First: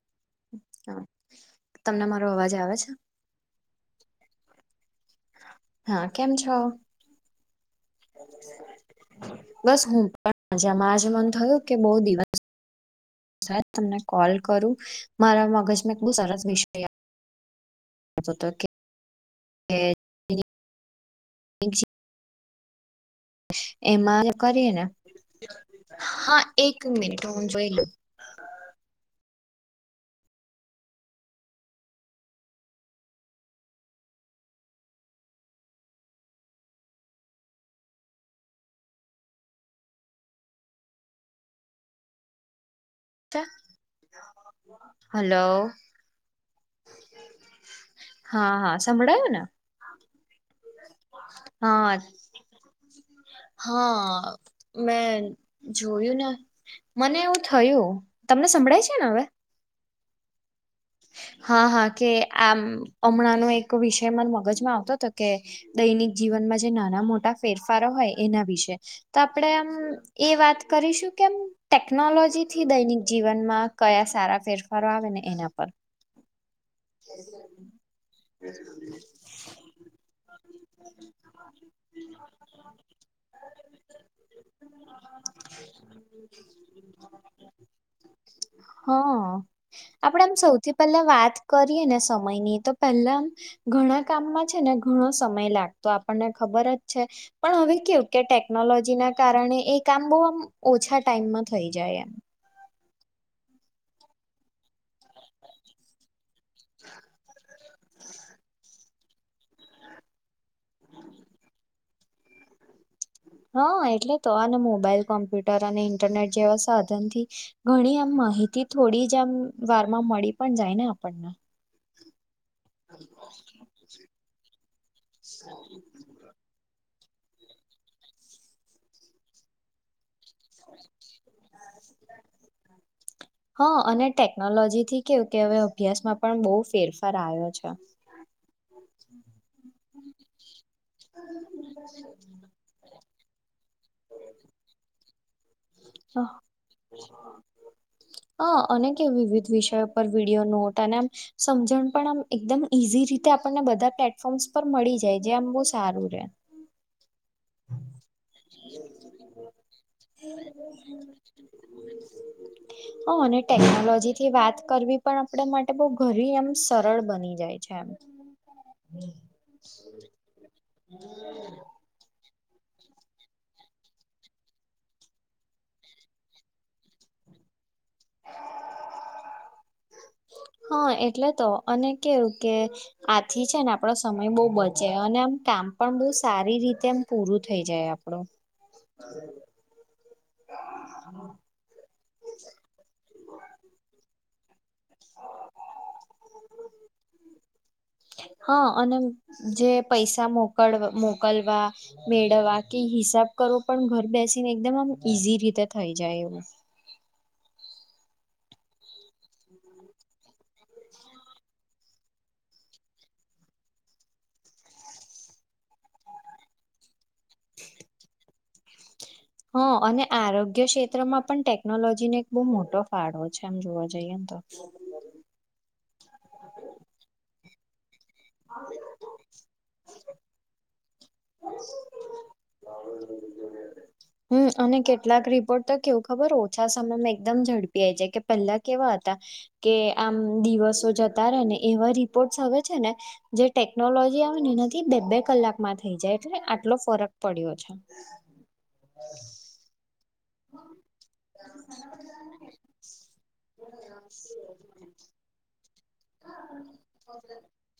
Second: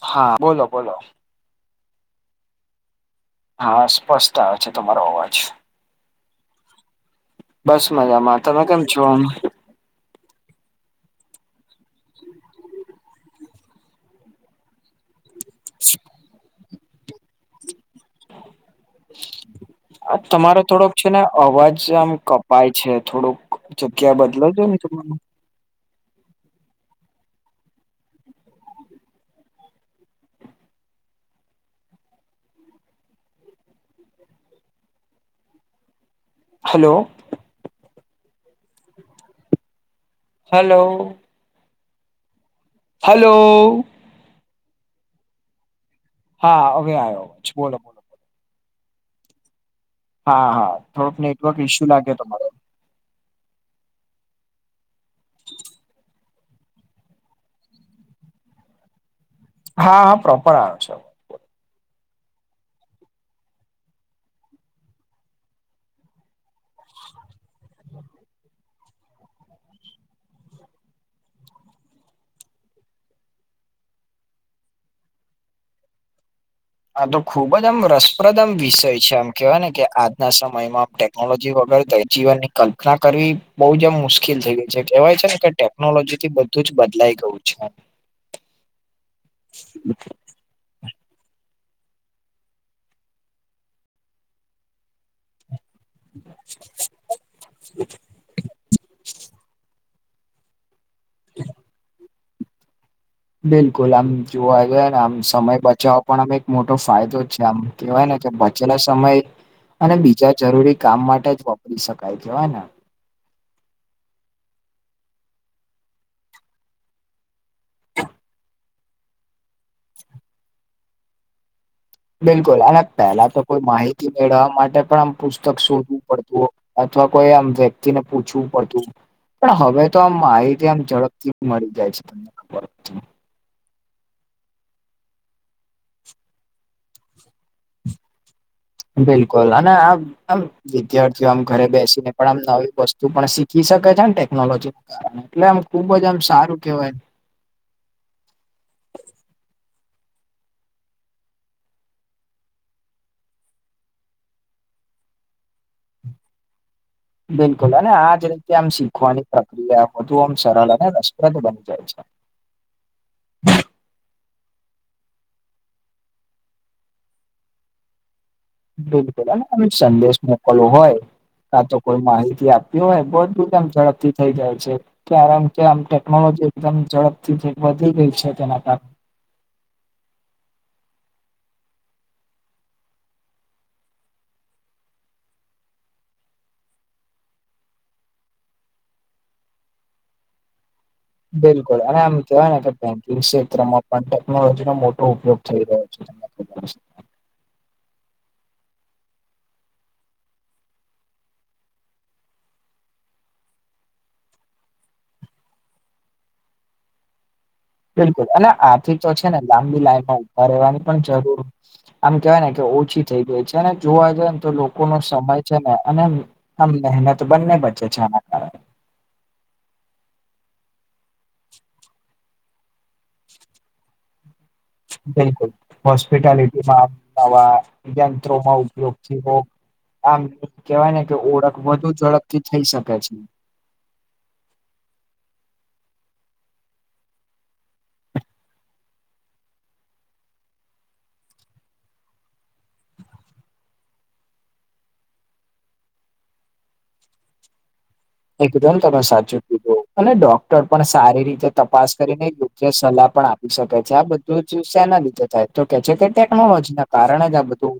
હા બોલો બોલો હા તમને મારો અવાજ આવે છે. હા સ્પષ્ટતા આવે છે તમારો અવાજ હા કેમ છો બસ મજામાં તમે કેમ છો બસ હું પણ મજામાં જ મન થયું કે બહુ દિવસ સાહેબ તમને કૉલ કરું મારા મગજને કેટલું સરસ વિષય આપ તમારો થોડોક છે ને અવાજ આમ કપ્ પાય છે થોડોક એમાં કરીને હા એક મિનિટ હું જોઈ લઉ હલો હાલો હલો લઉં હલો હા હવે આયો બોલો બોલો હા હા સંભળાયું ને હા હા થોડોક નેટવર્ક ઇશ્યુ હા લાગે તમારો હા મેં જોયું ને મને એવું થયું તમને સંભળાય છે ને હવે હા હા પ્રોપર આવે છે. હા હા કે આમ હમણાંનો એક વિષય મને મગજમાં આવતો તો કે દૈનિક જીવનમાં જે નાના-મોટા ફેરફારો હોય એના વિશે. તો આપણે આમ એ વાત કરીશું કેમ ટેકનોલોજીથી દૈનિક જીવનમાં કયા સારા ફેરફારો આવે ને એના પર. આ તો ખુબ જ આમ રસપ્રદ આમ વિષય છે, આમ કેવાય ને કે આજના સમયમાં ટે કનોલોજી વગર દૈ જીવનની કલ્પના કરવી બહુ જ આમ મુશ્કેલ થઈ ગઈ છે કેહવાય છે ને કે ટે કનોલોજીથી બધું જ બદલાઈ ગયું છે. હા આપણેે આમ સૌથી પહેલા વાત કરીએને સમયની તો પહેલા આમ ઘણા કામમાં છે ને ઘણો સમય લાગતો, આપણને ખબર જ છે. પણ હવે કેવું કે ટેકનોલોજીના કારણે એ કામ બવ આમ ઓછા ટાઈમમાં થઈ જાય એમ. બિલકુલ આમ. જોવા જઈએ ને આમ સમય બચાવવા પણ આમ એક મોટો ફાયદો જ છે આમ કેવાય ને કે બચેલા સ મય અને બીજા જરૂરી કામ માટે જ વપરી શકાય છે. હે ને? હા, એટલે તો આને મોબાઈલ કોમ્પ્યુટર અને ઇન્ટરનેટ જેવા સાધનથી ઘણી આમ માહિતી થોડી જ આમ વારમાં મળી પણ જાય ને આપણને. બિલકુલ અને પહેલા તો કોઈ માહિતી મેળવવા માટે પણ આમ પુસ્તક શોધવું પડતું. અથવા કોઈ આમ વ્યક્તિને પૂછવું પડતું, પણ હવે તો આમ માહિતી આમ ઝડપથી મળી જાય છે તમને ખબર [unintelligible] હા, અને ટેકનોલોજીથી કેવું કે હવે અભ્યાસમાં પણ બવ ફેરફાર આવ્યો છે. બિલકુલ અને આમ આમ વિદ્યાર્થીઓ આમ ઘરે બેસીને પણ આમ નવી વસ્ તું પણ શીખી શકે છે ને ટેકનોલોજીના કારણે એટલે આમ ખુબ જ આમ સારું કેહેવાય [inaudible] હ અને કે વિવિધ વિષયો પર વિડીયો નોટ અને આમ સમજણ પણ આમ એકદમ ઈઝી રીતે આપણને બધા પ્લેટફોર્મ્સ પર મળી જાય જે આમ બોવ સારું રહેે. બિલકુલ અને આજ રીતે આમ શીખવાની પ્રક્રિયા વધુ આમ સરળ અને રસપ્રદ બની જાય છે. હ અને ટેકનોલોજીથી વાત કરવી પણ આપડે માટે બવ ઘરી એમ સરળ બની જાય છે. [inaudible] બિલકુલ અને [unintelligible] સંદેશ મોકલવો હોય સાચો કોઈ માહિતી આપવી હોય, બધુ કામ ઝડપથી થઈ જાય છે. કારણ કે, આમ ટેકનોલોજી એકદમ ઝડપથી થી વધી ગઈ છે તેના કારણે. હા, એટલે તો અને કેવું કે આથી છે ને આપણો સમય બોવ બચે અને આમ કામ પણ બહુ સારી રીતે એમ પૂરું થઈ જાય આમ. [unintelligible] બિલકુલ, અને એમ કહેવાય ને કે બેંકિંગ ક્ષેત્રમાં પણ ટે કનોલોજીનો મોટો ઉપયોગ થઈ રહ્યો છે. તમને ખબર છે? હા, અને જે પૈસા મોકલ મોકલવા મેળવા કે હિસાબ કરો પણ ઘર બેસીને એકદમ આમ ઈઝી રીતે થઈ જાય એવું. બિલકુલ અને આથી તો છે ને લાંબી લાઈનમાં ઉભા રહેવાની પણ જરૂર આમ કેવાયને કે ઓછી થઈ ગઈ છે અને જોવા જઈને તો લોકોનો સમય છે ને અને આમ મહેનત બંન્ને બચે છે આના કારણે. હા, અને આરોગ્ય ક્ષેત્રમાં પણ ટેકનોલોજીને એક બહુ મોટો ફાળો છે, આમ જોવા જઈએન તો. બિલકુલ, હોસ્પિટાલિટીમાં નવા યંત્રોમાં ઉપયોગથી બોવ આમ કેવાયને કે ઓળખ વધુ ઝડપથી થઈ શકે છે. હમ, અને કેટલાક રિપોર્ટ તો કેવું ખબર ઓછા સમયમાં એકદમ ઝડપી આઈ જાય કે પહેલા કેવા હતા કે આમ દિવસો જતા રે, ને એવા રિપોર્ટસ આવે છે ને- -જે ટેકનોલોજી આવે ને એનાથી બે બે કલાકમાં - થઈ જાય છે ને, આટલો ફરક પડ્યો છે. એકદમ તમે સાચું કીધુ, અને ડો- -ડોક્ટર પણ સારી રીતે તપાસ કરીને ય યોગ્ય સલાહ પણ આપી શકે છે. આબધું જ શેના લીધે થાય? તો કે છે, કે ટેકનોલોજી ના કારણે જ આ બધું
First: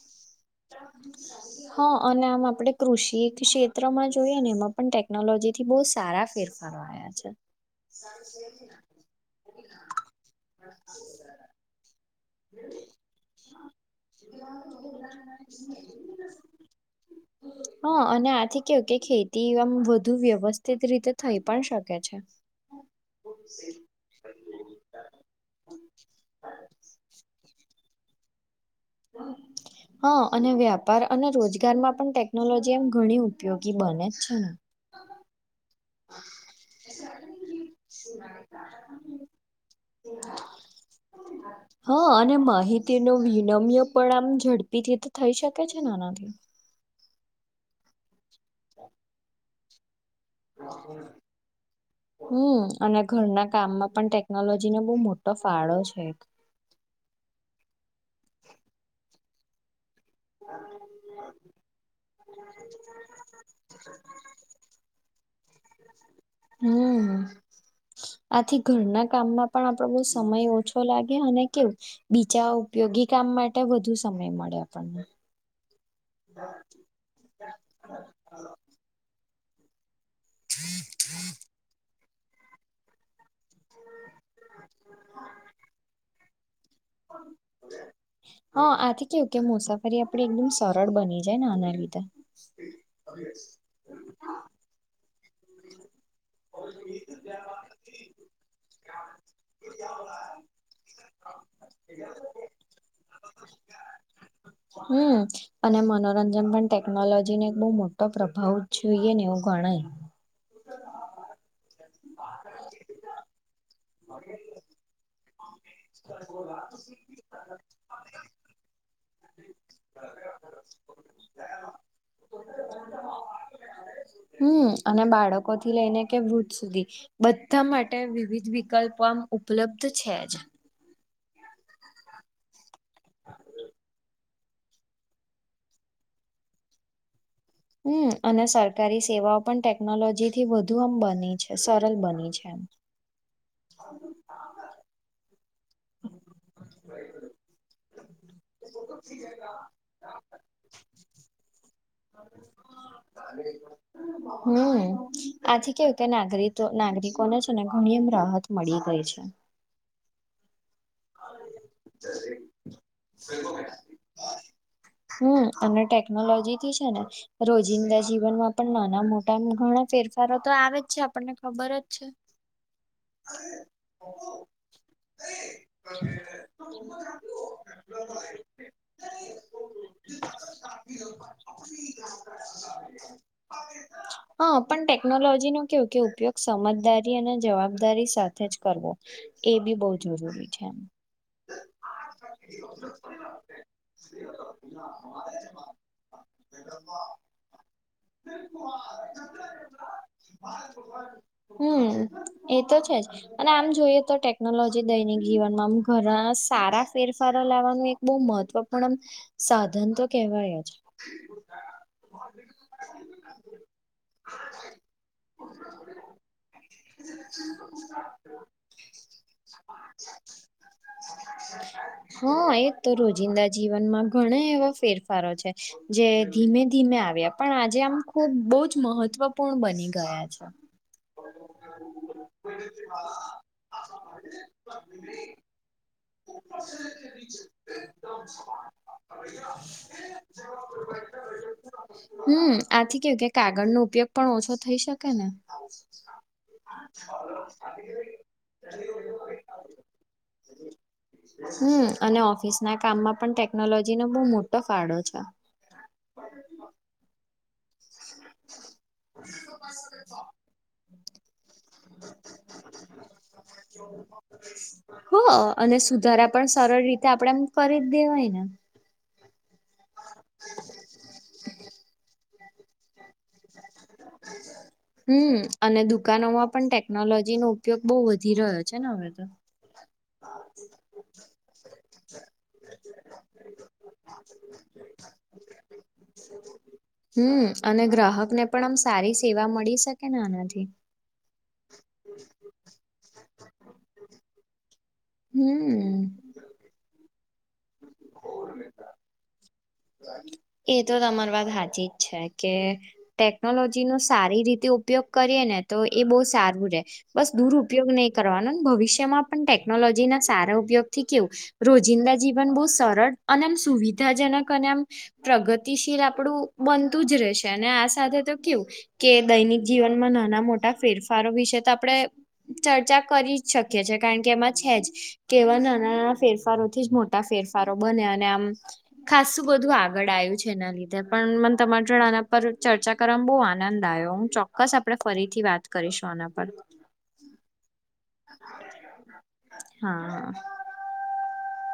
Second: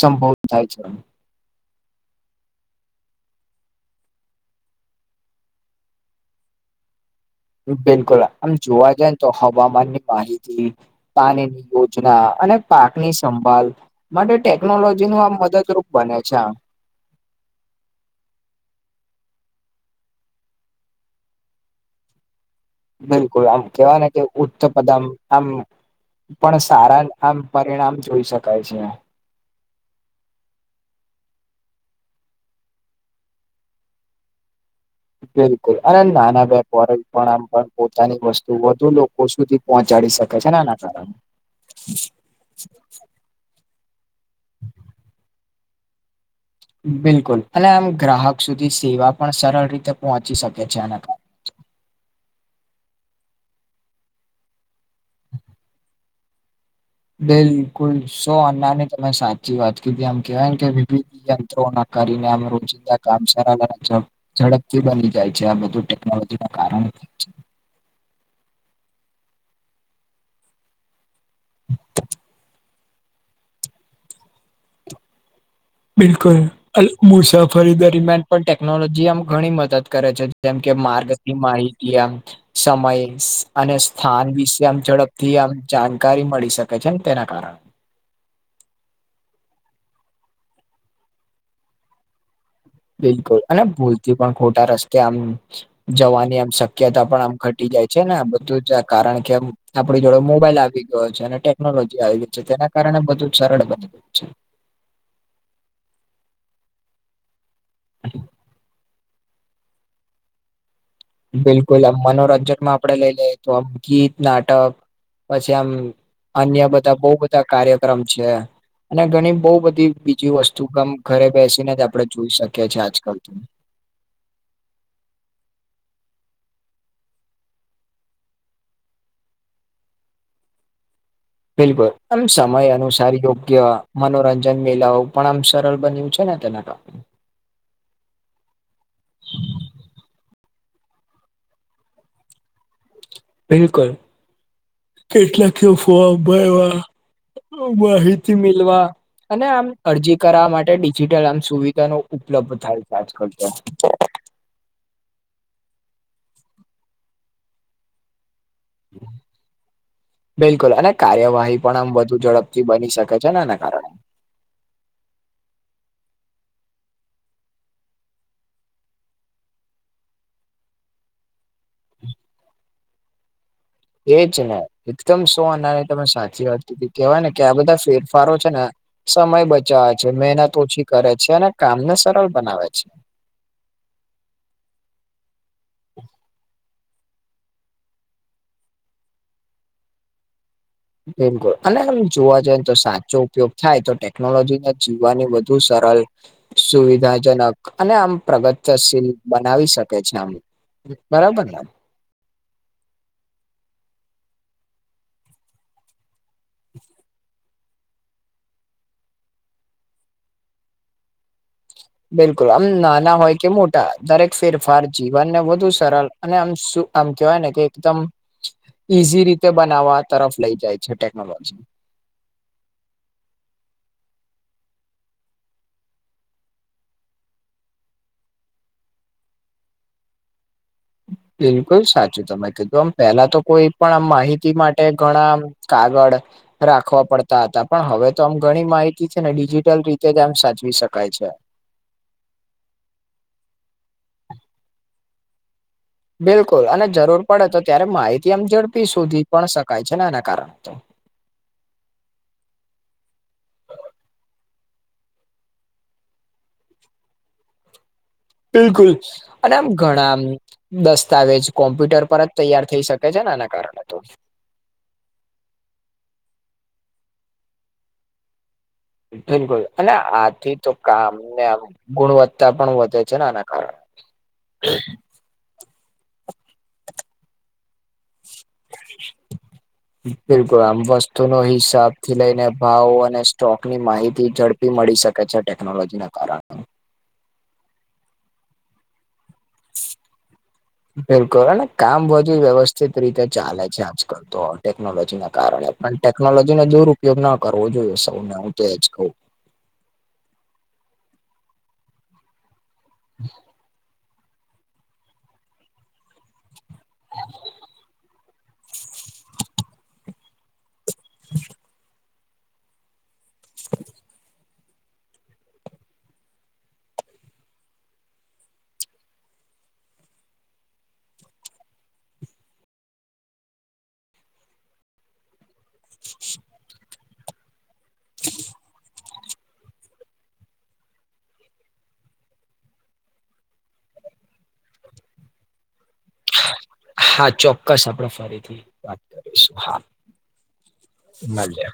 સંભવ થાય છે. નાહ લીયા હ અને આમ આપડે કૃષિ થી ક્ષેત્રમાં જોઈએ ને, એમાં પણ ટેકનોલોજી થી બહુ સારા ફેરફારો- આયા છે બિલકુલ, આમ જોવા જાઇન, તો હવામાન ની માહિતી, પાણીની યોજના- અને પાક ની સંભળ માટે ટેકનોલોજી નું આ મદદરૂપ બને છે. આમ- [unintelligible] હ, અને આથી કેવું, કે ખેતી આમ વધુ વ્યવસ્થિત રીતે થઈ પણ શકે છે. બીલકુલ, આમ કેવાય ને કે, ઉચ્ચ પદામ આમ- પણ સારા આમ પરિણામ જોઈ શકાય છે. [unintelligible] હ અને વ્યાપાર અને રોજગારમાં પણ ટેકનોલોજી એમ ઘણી ઉપયોગી બનેજ છેને? બિલકુલ, અને નાના વેપારી પણ આમ પણ પોતાની વસ્તુ વધુ લોકો સુધી- -પહોંચાડી શકેછે, આના કારણે. હા હ અને માહી- -તિનો વિનમ્ય પણ આમ ઝડપી થી તો થઈ શકે છે ને આનાથી. બિલકુલ, અને આમ ગ્રાહક સુધી સેવા પણ સરળ રીતે પહોંચી શકે છે. આના કારણે- હમ, અને ઘરના કામમાં પણ ટેકનોલોજીને બહુ મોટો ફાળો છે એક. બિલકુલ, સો અન્ના ની તમે સાચી વાત કીધી આમ- કેવાય કે, વિવિધ યંત્રો ના કરીને આમ રોજિંદા કામ સારા બને ઝડપ- ઝડપ થી બની જાય આબધું ટેકનોલોજી - હમમ આથી ઘરના કામમાં પણ આપડો બૌ સમય ઓછો લાગે અને કેવું? બીજા ઉપયોગી કામ માટે વધુ સમય મળે આપણને. બિલકુલ અને મુસાફરી દરમિયાન પણ ટેકનોલોજી આમ ઘણી મદદ- -કરે છે. જેમ કે માર્ગથી માહિતી, આમ સમય- અને સ્થાન વિશે આમ ઝડપથી આમ જાણકારી મળી શકે છેન તેના કારણે.. હ આથી કેવું કે, મુસાફરી આપડી એકદમ સરળ બની જાય ન આના લીધે. બિલકુલ, અને ભૂલથી પણ ખોટા રસ્તે આમ જવાની આમ - શક્યતા પણ આમ ઘટી જાય છે. ને આ બધું જ કારણ કે આપણી જોડે મોબાઈલ આવી ગયો છે. ને ટે- ટેકનોલોજી આવી ગઇ છે, તેના કારણે બધું સરળ બની ગયું છે. હમ, અને મનોરંજન પણ ટેકનોલોજી ને એક બઉ મોટો પ્રભાવ જોઈએ ને એવું. કોણ ઈ [unintelligible] બિલકુલ, આમ મનોરંજનમાં આપડે લઈ લઈએ તો આમ ગીત, નાટક- -પછી આમ અન્ય બધા બઉ બધા કાર્યક્રમ છે. અને ઘણી બહુ બધી બીજી વસ્તુ કામ ઘરે બેસીને જ આપણે જોઈ શકીએ છીએ આજકાલ. હમ અને બાળકો થી લઈને કે વૃદ્ધ સુધી- બધા માટે વિવિધ વિકલ્પ આમ ઉપલબ્ધ છેજ. બિલકુલ, આમ સમય અનુસાર યોગ્ય મનોરં- જનમેલા ઓ પણ આમ સરળ બન્યું છે ને તેના માટે હમ્મ, અને સરકારી સેવાઓ પણ ટેકનોલોજી થી વધુ આમ બની છે, સરલ બની છે એમ બિલકુલ કેટલાક તો [inaudible] હોય એવા અ માહિતી મીલવા અને આમ અરજી કરાવા માટે ડિજિટલ આમ સુવિધાનો ઉપલબ્ધ થાય છે આજકાલ તો હમ્મ, આથી કેવું કે નાગરિક નાગરિકો છે ને ઘણી રાહત મળી ગઈ છે બિલકુલ અને કાર્યવાહી પણ આમ વધુ ઝડપથી બની શકે છે ને આના કારણે હમ્મ, અને ટેકનોલોજી થી છે ને રોજિંદા જીવનમાં પણ નાના મોટા આમ ઘણા ફેરફારો તો આવે જ છે આપણને ખબર જ છે. [inaudible] એજ ને એકદમ સોઆના ની તમે સાચી વાત કીધી, કેવાય ને કે આ બધા ફેરફારો છે ને સમય બચાવે છે, મહેનત ઓછી કરે છે, અને કામને સરળ બનાવે છે. હા, પણ ટેકનોલોજી નું કેવું કે ઉપયોગ સમજદારી અને જવાબ દારી સાથે જ કરવો, એ બી બહું જરૂરી છે. બિલકુલ અને આમ જોવા જાય તો સાચો ઉપયોગ થાય તો ટેકનોલોજીમા જીવવાની વધુ સરળ સુવિધાજનક અને આમ પ્રગત્યશીલ બનાવી શકે છે આમ બરાબર ને હમ્મ, એતો છે જ અને આમ જોઈએ તો ટેકનોલોજી દૈનિક જીવનમાં આમ ઘણા સારા ફેરફારો લાવવાનું એક બહુ મહત્વપૂર્ણ આમ સાધન તો કેહેવાય જ બિલકુલ આમ નાના હોય કે મોટા દરેક ફેરફાર જીવનને વધુ સરળ અને આમ સુું આમ કેવાય ને કે એકદમ, ઈઝી રીતે બનાવવા તરફ લઇ જાય છે ટેકનોલોજી હા એ તો રોજિંદા જીવનમાં ઘણા એવા ફેરફારો છે, જે ધીમે ધીમે આવ્યા પણ આજે આમ ખુબ બહુ જ મહત્વપૂર્ણ બની ગયા છે. બિલકુલ સાચું તમે કીધું, આમ પેલા તો કોઈ પણ આમ માહિતી માટે ઘણા આમ કાગળ રાખવા પડતા હતા, પણ હવે તો આમ ઘણી માહિતી છે ને ડિજિટલ રીતે જ આમ સાચવી શકાય છે. હમ્મ, આથી કેવું કે કાગળનો ઉપયોગ પણ ઓછો થઈ શકે ને બિલકુલ અને જરૂર પડે તો ત્યારે માહિતી આમ ઝડપી સોધી પણ શકાય છે ને એના કારણે તો હમ્મ, અને ઓફિસ ના કામમાં પણ ટેકનોલોજી નો બહુ મોટો ફાળો છે. [unintelligible] [inaudible] બિલકુલ અને આમ ઘણા આમ દસ્તાવેજ કોમ્પ્યુટર પર જ તૈયાર થઈ શકે છે ને એના કારણે તો હ, અને સુધારા પણ સરળ રીતે આપણેે એમ કરીજ દેવાયને. બિલકુલ અને આથી તો કામને આમ ગુણવત્તા પણ વધે જેના આના કારણે હમ્મ, અને દુકાનોમાં પણ ટેકનોલોજી નો ઉપયોગ બહુ વધી રહ્યો છે, ને હવે તો બિલકુલ આમ વસ્તુ નો હિસાબ થી લઈને ભાવ અને સ્ટોક ની માહિતી ઝડપ પી મળી શકે છે ટેકનોલોજી ના કારણે. હમ્મ, અને ગ્રાહક ને પણ આમ સારી સેવા મળી શકે ને આનાથી. બિલકુલ, અને કામ વધી વ્યવસ્થિત રીતે ચાલે છે આજકાલ તો ટેકનોલોજી જેને કારણે પણ હમ. ટેકનોલોજીનો દુરપયોગ ન કરવો જોઈએ સૌને હું તો એજ કવ એતો તમારી વાત હાચીજ છે કે ટેકનોલોજી નો સારી રીતે ઉપયોગ કરીએ ને તો એ બહુ સારું રહે. બસ દુરઉપયોગ નહીં કરવાનો. ને ભવિષ્ ષ્યમાં પણ ટેકનોલોજીના સારા ઉપયોગથી કેવું, રોજિંદા જીવન બહુ સરળ અને આમ સુવિધાજનક ક અને આમ પ્રગતિશીલ આપણું બનતું જ રહેશે. અને આ સાથે તો કેવું કે દૈનિક જીવનમાં નાના-મોટા ફેરફારો વિશે તો આપણેે ચર્ચા કરી જ શકીએ છે, કારણ કે એમાં છે જ. કેવા નાના-નાના ફેરફારોથી જ મોટ ટા ફેરફારો બને. અને આમ ખાસું બધું આગળ આયું છે એના લીધે. પન મને તમારે જો આના પર ચર્ચા કરવામાં બહુ આનંદ આયો. ચોક ક્સ આપણે ફરીથી વાત કરીશું આના પર. હા, ચોક્કસ આપણે ફરીથી વાત કરીશું, હા. મલીએ.